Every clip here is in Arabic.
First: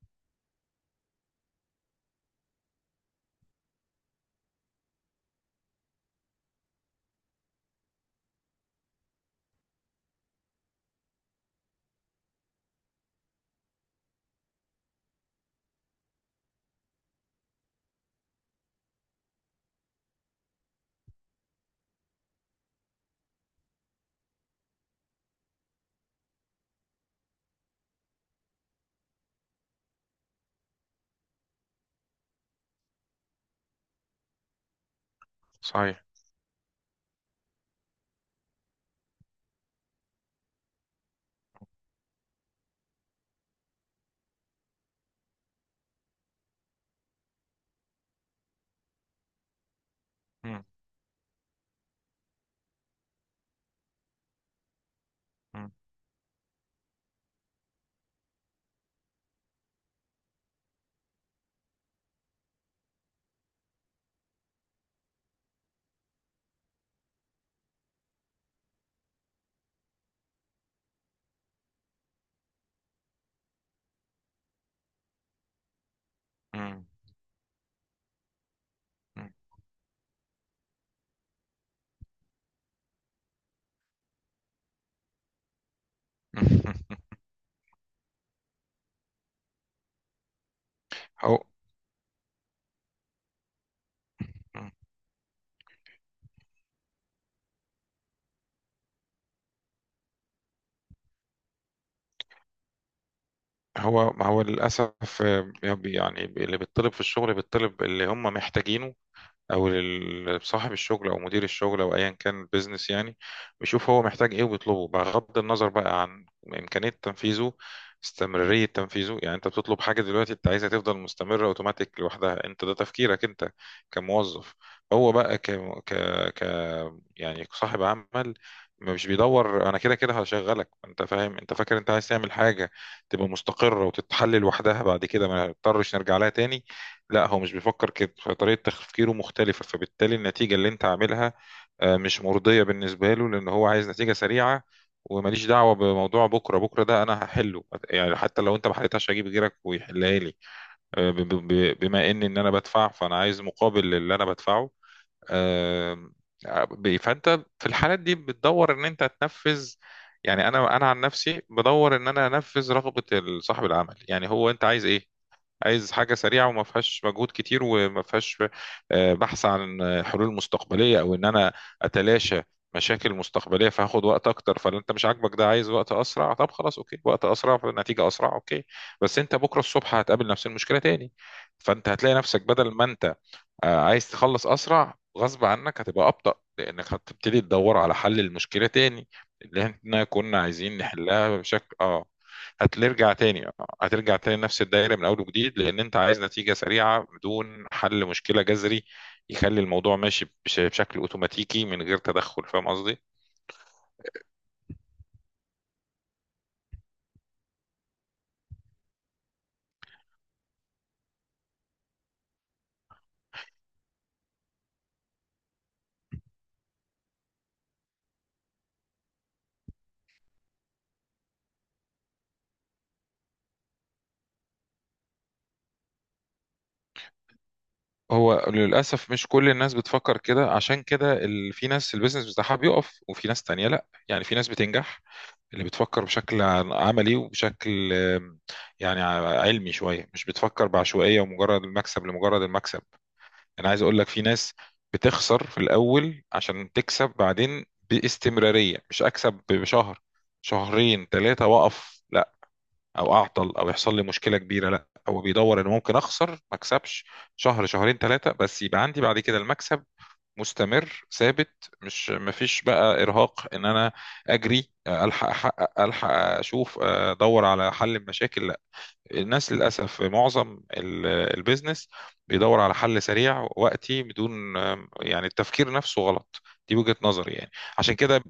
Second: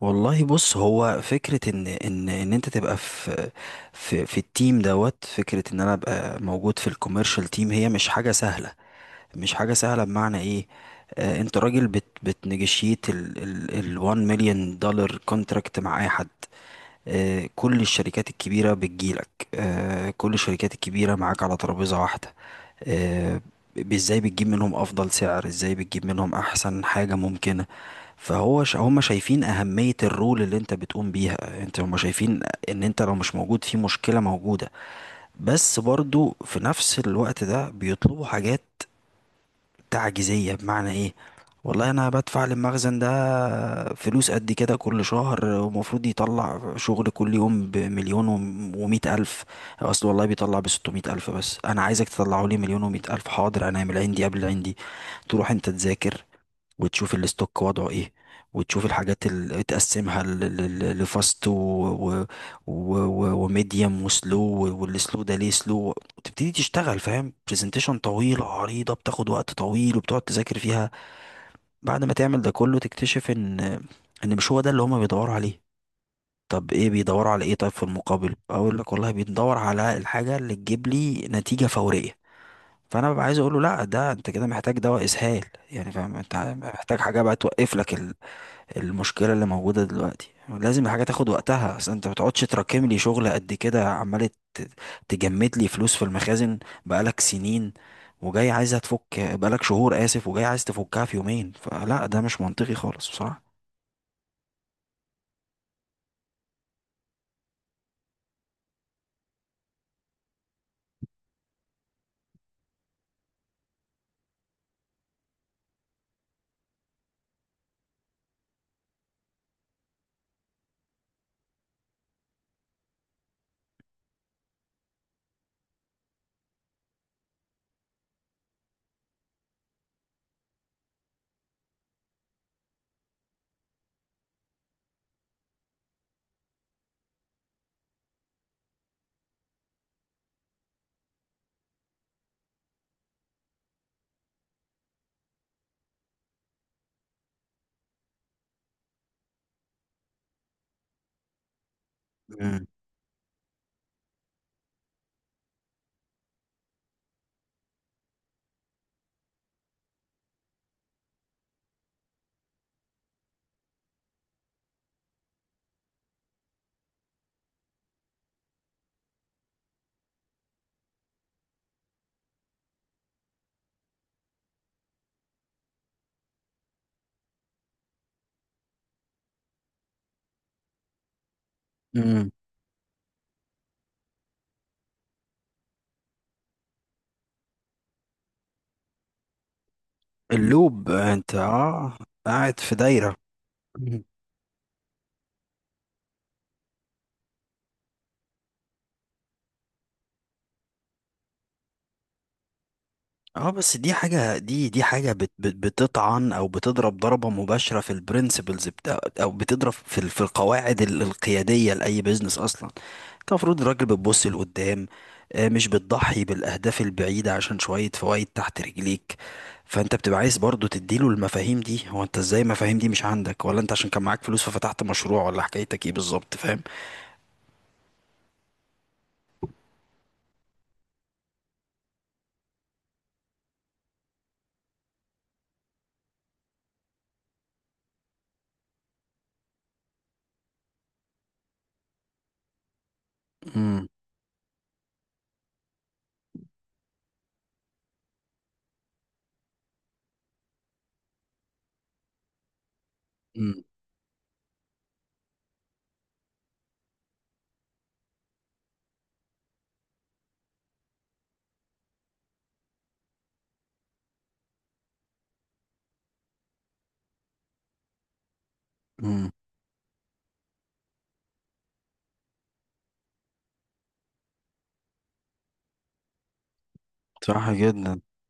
والله، بص، هو فكرة ان انت تبقى في التيم دوت. فكرة ان انا ابقى موجود في الكوميرشال تيم هي مش حاجة سهلة. مش حاجة سهلة بمعنى ايه؟ انت راجل بتنجشيت ال 1 مليون دولار كونتراكت مع اي حد. كل الشركات الكبيرة بتجيلك. كل الشركات الكبيرة معاك على ترابيزة واحدة. آه، ازاي بتجيب منهم افضل سعر، ازاي بتجيب منهم احسن حاجة ممكنة؟ فهو هم شايفين اهمية الرول اللي انت بتقوم بيها. انت هم شايفين ان انت لو مش موجود في مشكلة موجودة. بس صحيح. برضو في نفس الوقت ده بيطلبوا حاجات تعجيزية. بمعنى ايه؟ والله انا بدفع للمخزن ده فلوس قد كده كل شهر ومفروض يطلع شغل كل يوم بمليون ومئة الف. اصل والله بيطلع مم. ب600 الف، بس انا عايزك تطلعه لي 1,100,000. حاضر، انا هعمل عندي قبل عندي. تروح انت مم. تذاكر، وتشوف الاستوك وضعه ايه، وتشوف الحاجات اللي تقسمها لفاست وميديوم وسلو. والسلو ده ليه سلو، وتبتدي تشتغل، فاهم؟ برزنتيشن طويلة عريضة بتاخد وقت طويل وبتقعد تذاكر فيها. بعد ما تعمل ده كله تكتشف ان مش هو ده اللي هما بيدوروا عليه. طب مم. ايه بيدوروا على ايه؟ طيب، في المقابل اقول لك، والله مم. بندور على الحاجة اللي تجيب لي نتيجة فورية. فانا ببقى عايز اقول له، لا، ده انت كده محتاج دواء اسهال. يعني فاهم انت؟ محتاج حاجه بقى توقف لك. المشكلة اللي موجودة دلوقتي لازم الحاجة تاخد هو وقتها. اصل انت ما تقعدش تراكم لي شغل قد كده، عمال تجمد لي فلوس في المخازن بقالك سنين. وجاي عايزها تفك، بقالك شهور، آسف، وجاي عايز تفكها في يومين؟ فلا، ده مش منطقي خالص بصراحة. هو ما هو للأسف. يعني اللي بيطلب في الشغل بيطلب اللي هم محتاجينه، او صاحب الشغل او مدير الشغل او ايا كان البيزنس. يعني بيشوف هو محتاج ايه وبيطلبه، بغض النظر بقى عن امكانيه تنفيذه، استمراريه تنفيذه. يعني انت بتطلب حاجه دلوقتي انت عايزها تفضل مستمره اوتوماتيك لوحدها، انت ده تفكيرك انت كموظف. هو بقى ك... ك... ك يعني صاحب عمل مش بيدور. انا كده كده هشغلك انت، فاهم؟ انت فاكر انت عايز تعمل حاجه تبقى مستقره وتتحل لوحدها بعد كده ما نضطرش نرجع لها تاني. لا، هو مش بيفكر كده، فطريقة تفكيره مختلفة، فبالتالي النتيجة اللي انت عاملها مش مرضية بالنسبة له، لأن هو عايز نتيجة سريعة. وماليش دعوة بموضوع بكرة بكرة، ده أنا هحله. يعني حتى لو انت ما حلتهاش هجيب غيرك ويحلها لي. بما إن أنا مم. بدفع، فأنا عايز مقابل للي أنا بدفعه. آه، فأنت في الحالات دي بتدور إن أنت تنفذ. يعني أنا عن نفسي بدور إن أنا أنفذ رغبة صاحب العمل. يعني هو أنت عايز إيه؟ عايز حاجة سريعة وما فيهاش مجهود كتير وما فيهاش بحث عن حلول مستقبلية، أو إن أنا أتلاشى مشاكل مستقبلية. فهاخد وقت أكتر، فلا أنت مش عاجبك ده، عايز وقت أسرع. طب خلاص، أوكي، وقت أسرع فالنتيجة أسرع، أوكي. بس أنت بكرة الصبح هتقابل نفس المشكلة تاني، فأنت هتلاقي مم. نفسك بدل ما أنت عايز تخلص اسرع، غصب عنك هتبقى ابطأ، لانك هتبتدي تدور على حل المشكله تاني اللي احنا كنا عايزين اللوب انت، نحلها بشكل قاعد في هترجع دايرة. تاني. هترجع تاني نفس الدايره من اول وجديد، لان انت عايز نتيجه سريعه بدون حل مشكله جذري يخلي الموضوع ماشي بشكل اوتوماتيكي من غير تدخل. فاهم قصدي؟ اه، بس دي حاجة دي دي حاجة بت بت بتطعن او بتضرب ضربة مباشرة في البرنسبلز بتاع، او بتضرب في في القواعد القيادية لأي بيزنس اصلا. انت المفروض الراجل بتبص لقدام، مش بتضحي بالاهداف البعيدة عشان شوية فوائد تحت رجليك. فانت بتبقى عايز برضو تديله المفاهيم دي. هو انت ازاي المفاهيم دي مش عندك؟ ولا انت عشان كان معاك فلوس ففتحت مشروع؟ ولا حكايتك ايه بالظبط، فاهم؟ هو للاسف مش كل الناس بتفكر كده، عشان كده في ناس البيزنس بتاعها بيقف، وفي ناس تانية لا، يعني في ناس بتنجح اللي بتفكر بشكل عملي وبشكل يعني علمي شوية، مش بتفكر بعشوائية ومجرد المكسب لمجرد المكسب. أنا عايز امم أقول لك في ناس بتخسر في الأول عشان تكسب بعدين باستمرارية، مش أكسب بشهر شهرين ثلاثة وأقف، لا. أو أعطل أو يحصل لي مشكلة كبيرة، لا، هو بيدور إنه ممكن أخسر ما أكسبش شهر شهرين ثلاثة بس يبقى عندي بعد كده المكسب مستمر ثابت، مش مفيش بقى ارهاق ان انا اجري الحق احقق الحق اشوف، ادور على حل المشاكل، لا. امم الناس للاسف في معظم البيزنس بيدور على حل سريع وقتي بدون، يعني التفكير نفسه غلط. دي وجهة نظري يعني. صح عشان جدا. كده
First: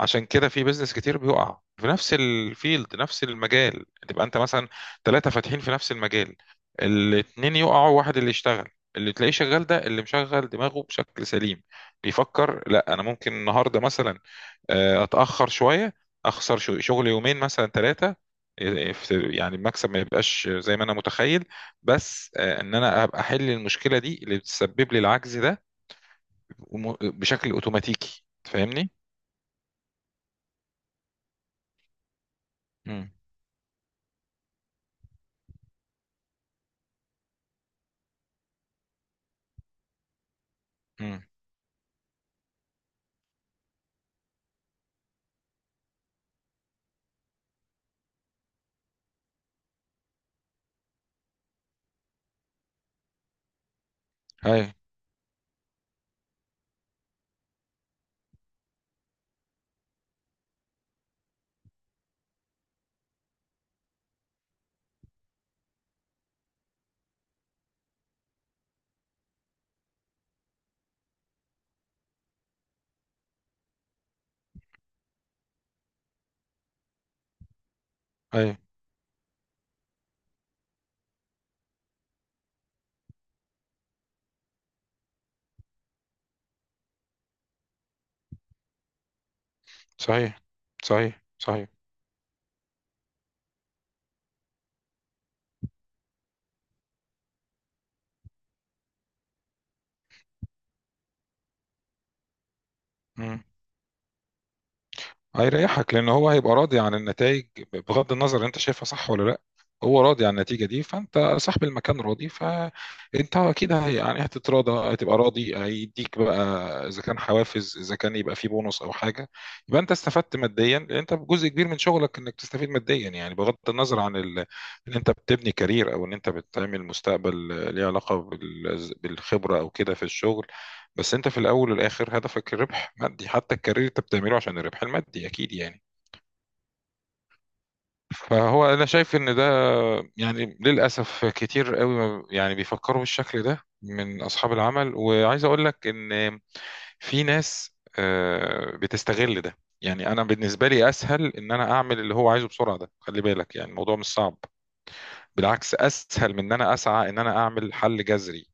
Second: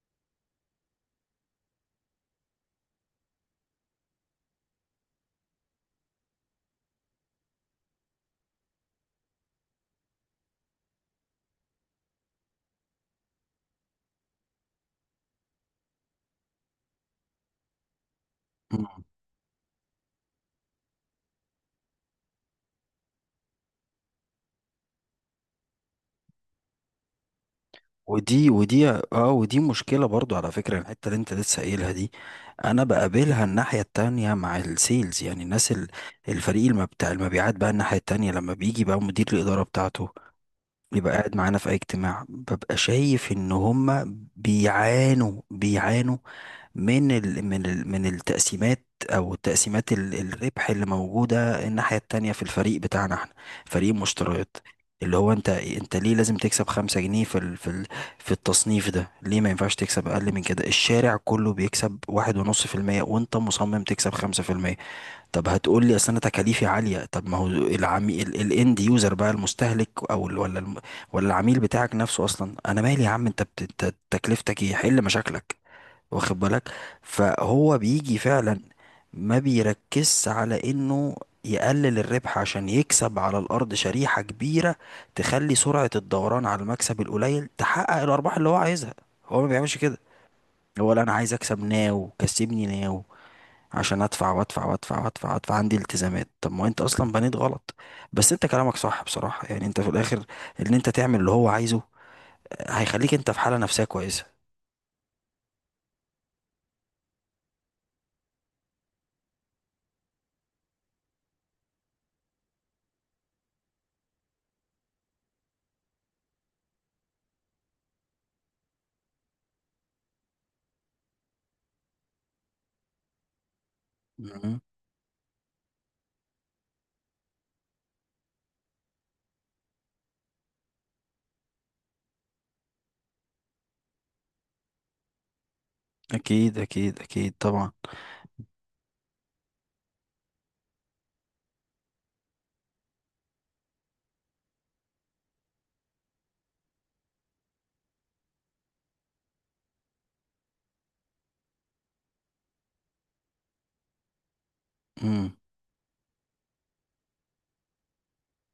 عشان كده في بيزنس كتير بيقع في نفس الفيلد، نفس المجال، تبقى انت مثلا ثلاثة فاتحين في نفس المجال، الاتنين يقعوا واحد اللي يشتغل. اللي تلاقيه شغال ده اللي مشغل دماغه بشكل سليم. بيفكر لا انا ممكن النهارده مثلا اتاخر شويه، اخسر شغل يومين مثلا ثلاثه، يعني المكسب ما يبقاش زي ما انا متخيل، بس ان انا ابقى احل المشكله دي اللي بتسبب لي العجز ده بشكل اوتوماتيكي. ودي ودي تفهمني؟ اه ودي مشكلة برضو على فكرة، الحتة اللي انت لسه قايلها دي، انا امم. بقابلها الناحية التانية مع السيلز. يعني الناس الفريق المبتاع المبيعات بقى الناحية التانية، لما بيجي بقى مدير الإدارة بتاعته يبقى قاعد معانا في اي اجتماع، ببقى شايف ان هما بيعانوا بيعانوا من التقسيمات، او تقسيمات الربح اللي موجوده الناحيه التانية في الفريق بتاعنا احنا، فريق المشتريات. امم. اللي هو، انت ليه لازم تكسب 5 جنيه في ال في ال في التصنيف ده؟ ليه ما ينفعش تكسب اقل من كده؟ الشارع كله بيكسب 1.5% وانت مصمم تكسب 5%. طب هتقول لي اصل انا تكاليفي عاليه. طب ما هو العميل، الاند يوزر بقى، المستهلك، او ال- ولا الم... ولا العميل بتاعك نفسه اصلا، انا مالي يا عم؟ انت أنت تكلفتك ايه؟ حل مشاكلك، واخد بالك. فهو بيجي اي، فعلا ما بيركزش على انه يقلل الربح عشان يكسب على الارض شريحه كبيره، تخلي سرعه الدوران على المكسب القليل تحقق الارباح اللي هو عايزها. هو ما بيعملش كده. صحيح. هو لا، انا صحيح، عايز اكسب صحيح. ناو، كسبني ناو عشان ادفع وادفع وادفع وادفع وادفع، عندي التزامات. طب ما هو انت اصلا بنيت غلط. بس انت كلامك صح بصراحة، يعني انت في الاخر، ان انت تعمل اللي هو عايزه هيخليك انت في مم. حالة نفسية كويسة. هيريحك لان هو هيبقى راضي عن النتائج، بغض النظر انت شايفها صح ولا لا. هو راضي عن النتيجه دي، فانت صاحب المكان راضي، فانت اكيد يعني هتتراضى، هتبقى راضي، هيديك بقى اذا كان حوافز، اذا كان يبقى في بونص او حاجه، يبقى انت استفدت ماديا. لان انت جزء كبير من شغلك انك تستفيد ماديا، يعني بغض النظر عن مم. ان انت بتبني كارير، او ان انت بتعمل مستقبل ليه علاقه بالخبره او كده في الشغل، بس انت في الاول والاخر هدفك الربح مادي. حتى الكارير انت بتعمله عشان الربح المادي، اكيد يعني. اكيد اكيد اكيد طبعا. فهو انا شايف ان ده يعني للاسف كتير قوي يعني بيفكروا بالشكل ده من اصحاب العمل. وعايز اقول لك ان في ناس بتستغل ده. يعني انا بالنسبه لي اسهل ان انا اعمل اللي هو عايزه بسرعه، ده خلي بالك يعني الموضوع مش صعب، مم. بالعكس اسهل من ان انا اسعى ان انا اعمل حل جذري.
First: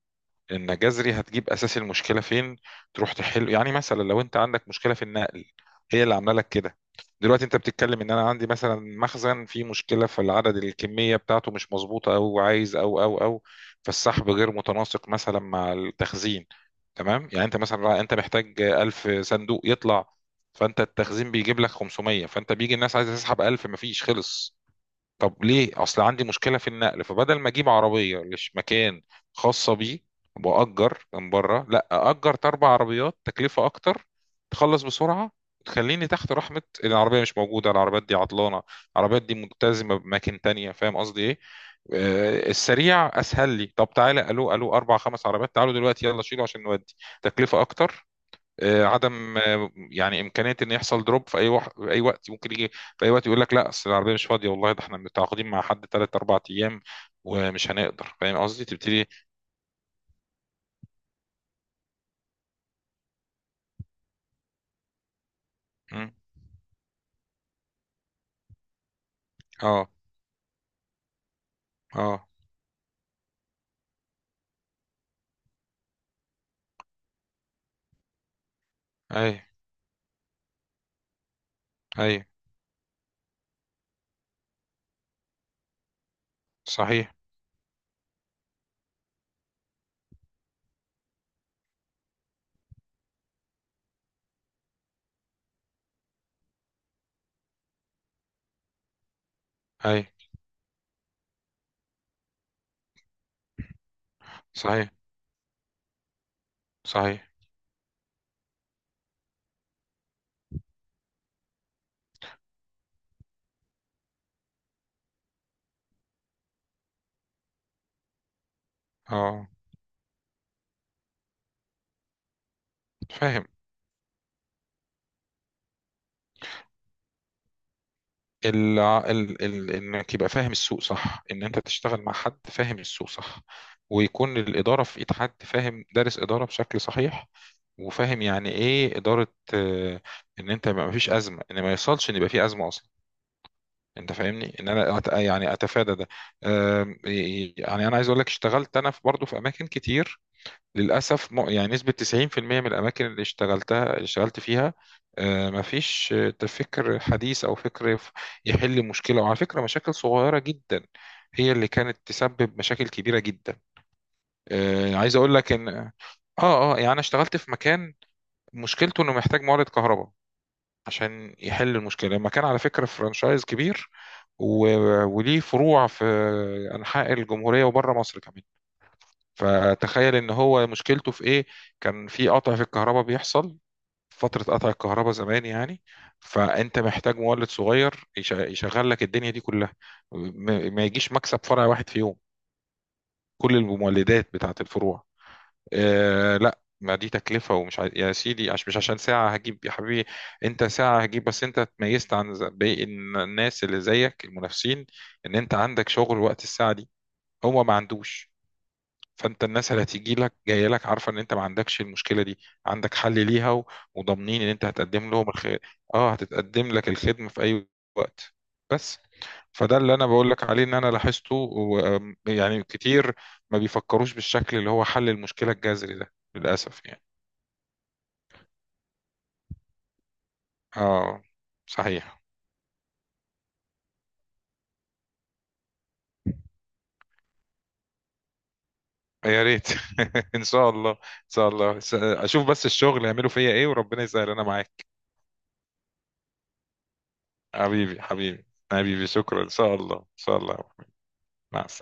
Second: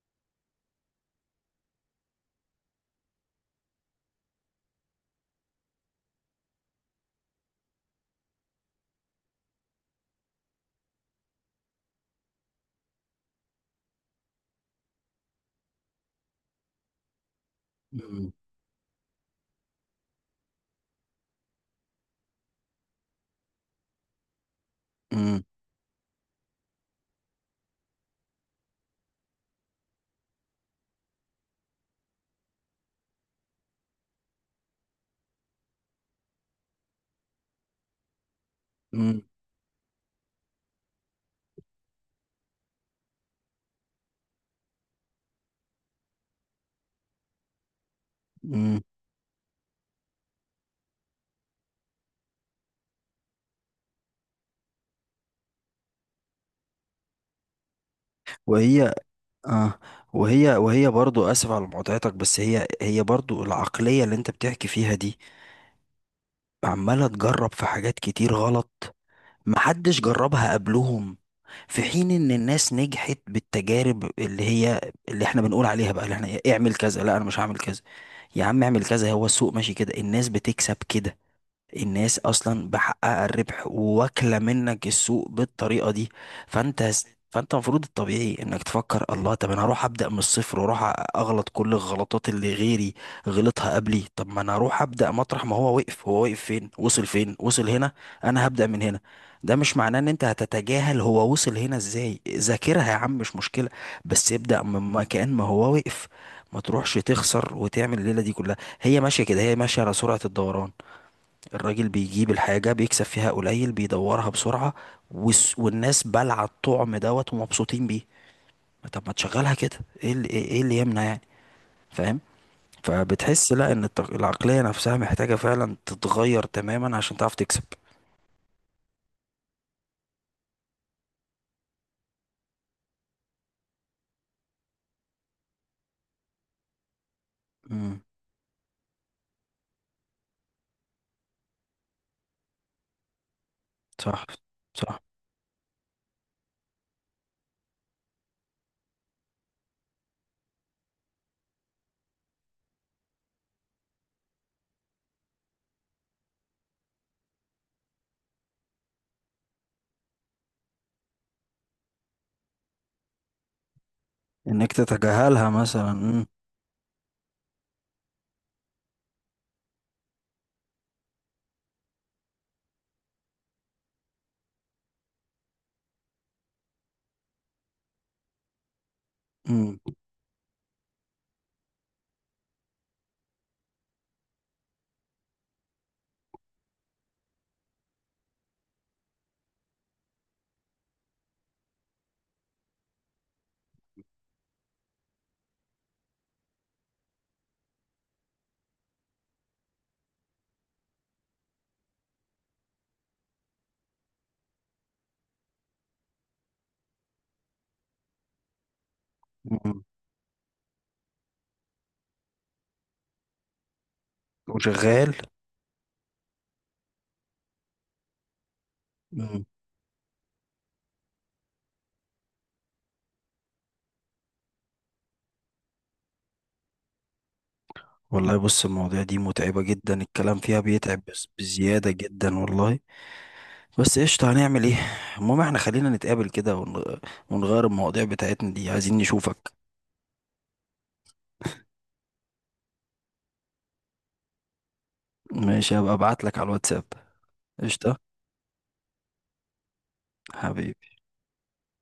ان جذري هتجيب اساس المشكله فين، تروح تحل. يعني مثلا لو انت عندك مشكله في النقل هي اللي عامله لك كده. دلوقتي انت بتتكلم ان انا عندي مثلا مخزن فيه مشكله في العدد، الكميه بتاعته مش مظبوطه، او عايز او او او فالسحب غير متناسق مثلا مع التخزين. تمام، يعني انت مثلا انت مم. محتاج 1000 صندوق يطلع، فانت التخزين بيجيب لك 500، فانت بيجي الناس عايزه تسحب 1000 مفيش، خلص. مم. طب ليه؟ اصل عندي مشكله في النقل. فبدل ما اجيب عربيه لش مكان خاصه بيه واجر من بره، لا، اجر اربع عربيات تكلفه اكتر تخلص بسرعه. تخليني تحت رحمه العربيه مش موجوده، العربيات دي عطلانه، مم. العربيات دي ملتزمه بأماكن تانية، فاهم قصدي ايه؟ السريع اسهل لي. طب تعالى، الو الو، اربع خمس عربيات، تعالوا دلوقتي يلا شيلوا عشان نودي، تكلفه اكتر، مم. عدم يعني امكانيه ان يحصل دروب في اي في اي وقت، ممكن يجي في اي وقت يقول لك لا اصل العربيه مش فاضيه، والله ده احنا متعاقدين مع حد ثلاث اربع ايام ومش هنقدر. فاهم قصدي؟ وهي تبتدي. آه وهي وهي برضو اسف على مقاطعتك، بس هي برضو العقلية اللي انت بتحكي فيها دي مم. عمالة تجرب في حاجات كتير غلط، اه. محدش جربها قبلهم. في حين اه، ان الناس نجحت بالتجارب، اللي هي، اللي احنا بنقول عليها بقى، اللي احنا إيه، اعمل كذا، لا انا مش هعمل كذا. يا عم اعمل كذا، هو اي. السوق ماشي كده، الناس بتكسب كده. الناس اي، اصلا بحقها الربح وواكله منك السوق بالطريقه دي. فانت صحيح. فانت المفروض الطبيعي انك تفكر، الله، طب انا هروح ابدا من الصفر واروح اغلط كل الغلطات اللي غيري غلطها قبلي؟ طب ما انا هروح ابدا مطرح ما هو وقف. هو وقف فين؟ وصل فين؟ وصل هنا. انا هبدا من هنا. ده مش معناه اي، ان انت هتتجاهل هو وصل هنا ازاي. ذاكرها يا عم، مش مشكله، بس ابدا صحيح، من مكان ما هو وقف. ما تروحش صحيح. تخسر وتعمل الليله دي كلها. هي ماشيه كده، هي ماشيه على سرعه الدوران. الراجل بيجيب الحاجة بيكسب فيها قليل بيدورها بسرعة، والناس بلع الطعم دوت ومبسوطين بيه. ما طب ما اه، تشغلها كده، ايه اللي, ايه إيه اللي يمنع يعني، فاهم؟ فاهم. فبتحس لا، ان العقلية نفسها محتاجة فعلا تتغير تماما عشان تعرف تكسب. انك يبقى فاهم السوق صح، ان انت تشتغل مع حد فاهم السوق صح، ويكون الاداره في ايد حد فاهم، دارس اداره بشكل صحيح، امم وفاهم يعني ايه اداره. آه، ان انت ما فيش ازمه، ان ما يوصلش ان يبقى في ازمه اصلا. انت صح، فاهمني ان انا صح. يعني اتفادى ده. آم، يعني انا عايز اقول لك اشتغلت انا في برضه في اماكن كتير للأسف، يعني نسبة 90% من الأماكن اللي اشتغلتها اللي اشتغلت فيها مفيش فكر حديث أو فكر يحل مشكلة. وعلى فكرة مشاكل صغيرة جدا هي اللي كانت تسبب مشاكل كبيرة جدا. انك عايز أقول تتجاهلها لك إن مثلا. يعني أنا اشتغلت في مكان مشكلته إنه محتاج مورد كهرباء عشان يحل المشكلة. المكان على فكرة فرانشايز كبير وليه فروع في أنحاء الجمهورية وبره مصر كمان. امم فتخيل ان هو مشكلته في ايه. كان في قطع في الكهرباء بيحصل فترة قطع الكهرباء زمان يعني، فانت محتاج مولد صغير يشغل لك الدنيا دي كلها. ما يجيش مكسب فرع واحد في يوم كل المولدات بتاعت الفروع. آه لا، ما دي تكلفة، ومش يا سيدي، مش عشان ساعة هجيب يا حبيبي. انت ساعة هجيب، بس انت اتميزت عن باقي الناس اللي زيك المنافسين، ان انت عندك شغل وقت الساعة دي هو ما عندوش. فانت الناس أمم. اللي هتيجي لك جايه لك عارفه ان انت ما عندكش المشكله دي، عندك حل ليها وضامنين ان انت وشغال. هتقدم لهم اه، هتتقدم لك الخدمه في اي وقت بس. امم فده اللي انا بقول لك عليه، ان انا لاحظته يعني كتير ما بيفكروش بالشكل اللي هو حل المشكله الجذري ده للاسف يعني. والله بص، المواضيع دي متعبة جدا، الكلام فيها بيتعب اه. بس بزيادة صحيح. جدا والله. بس قشطة، هنعمل ايه؟ المهم احنا خلينا نتقابل كده ونغير المواضيع بتاعتنا دي، عايزين يا نشوفك. ريت. ان شاء الله، ان شاء الله، اشوف بس الشغل يعملوا فيا ايه، وربنا يسهل. انا معاك. ماشي، هبقى ابعتلك على الواتساب. قشطة حبيبي، حبيبي. حبيبي، شكرا. ان شاء الله، ان شاء الله. حبيبي. مع السلامه.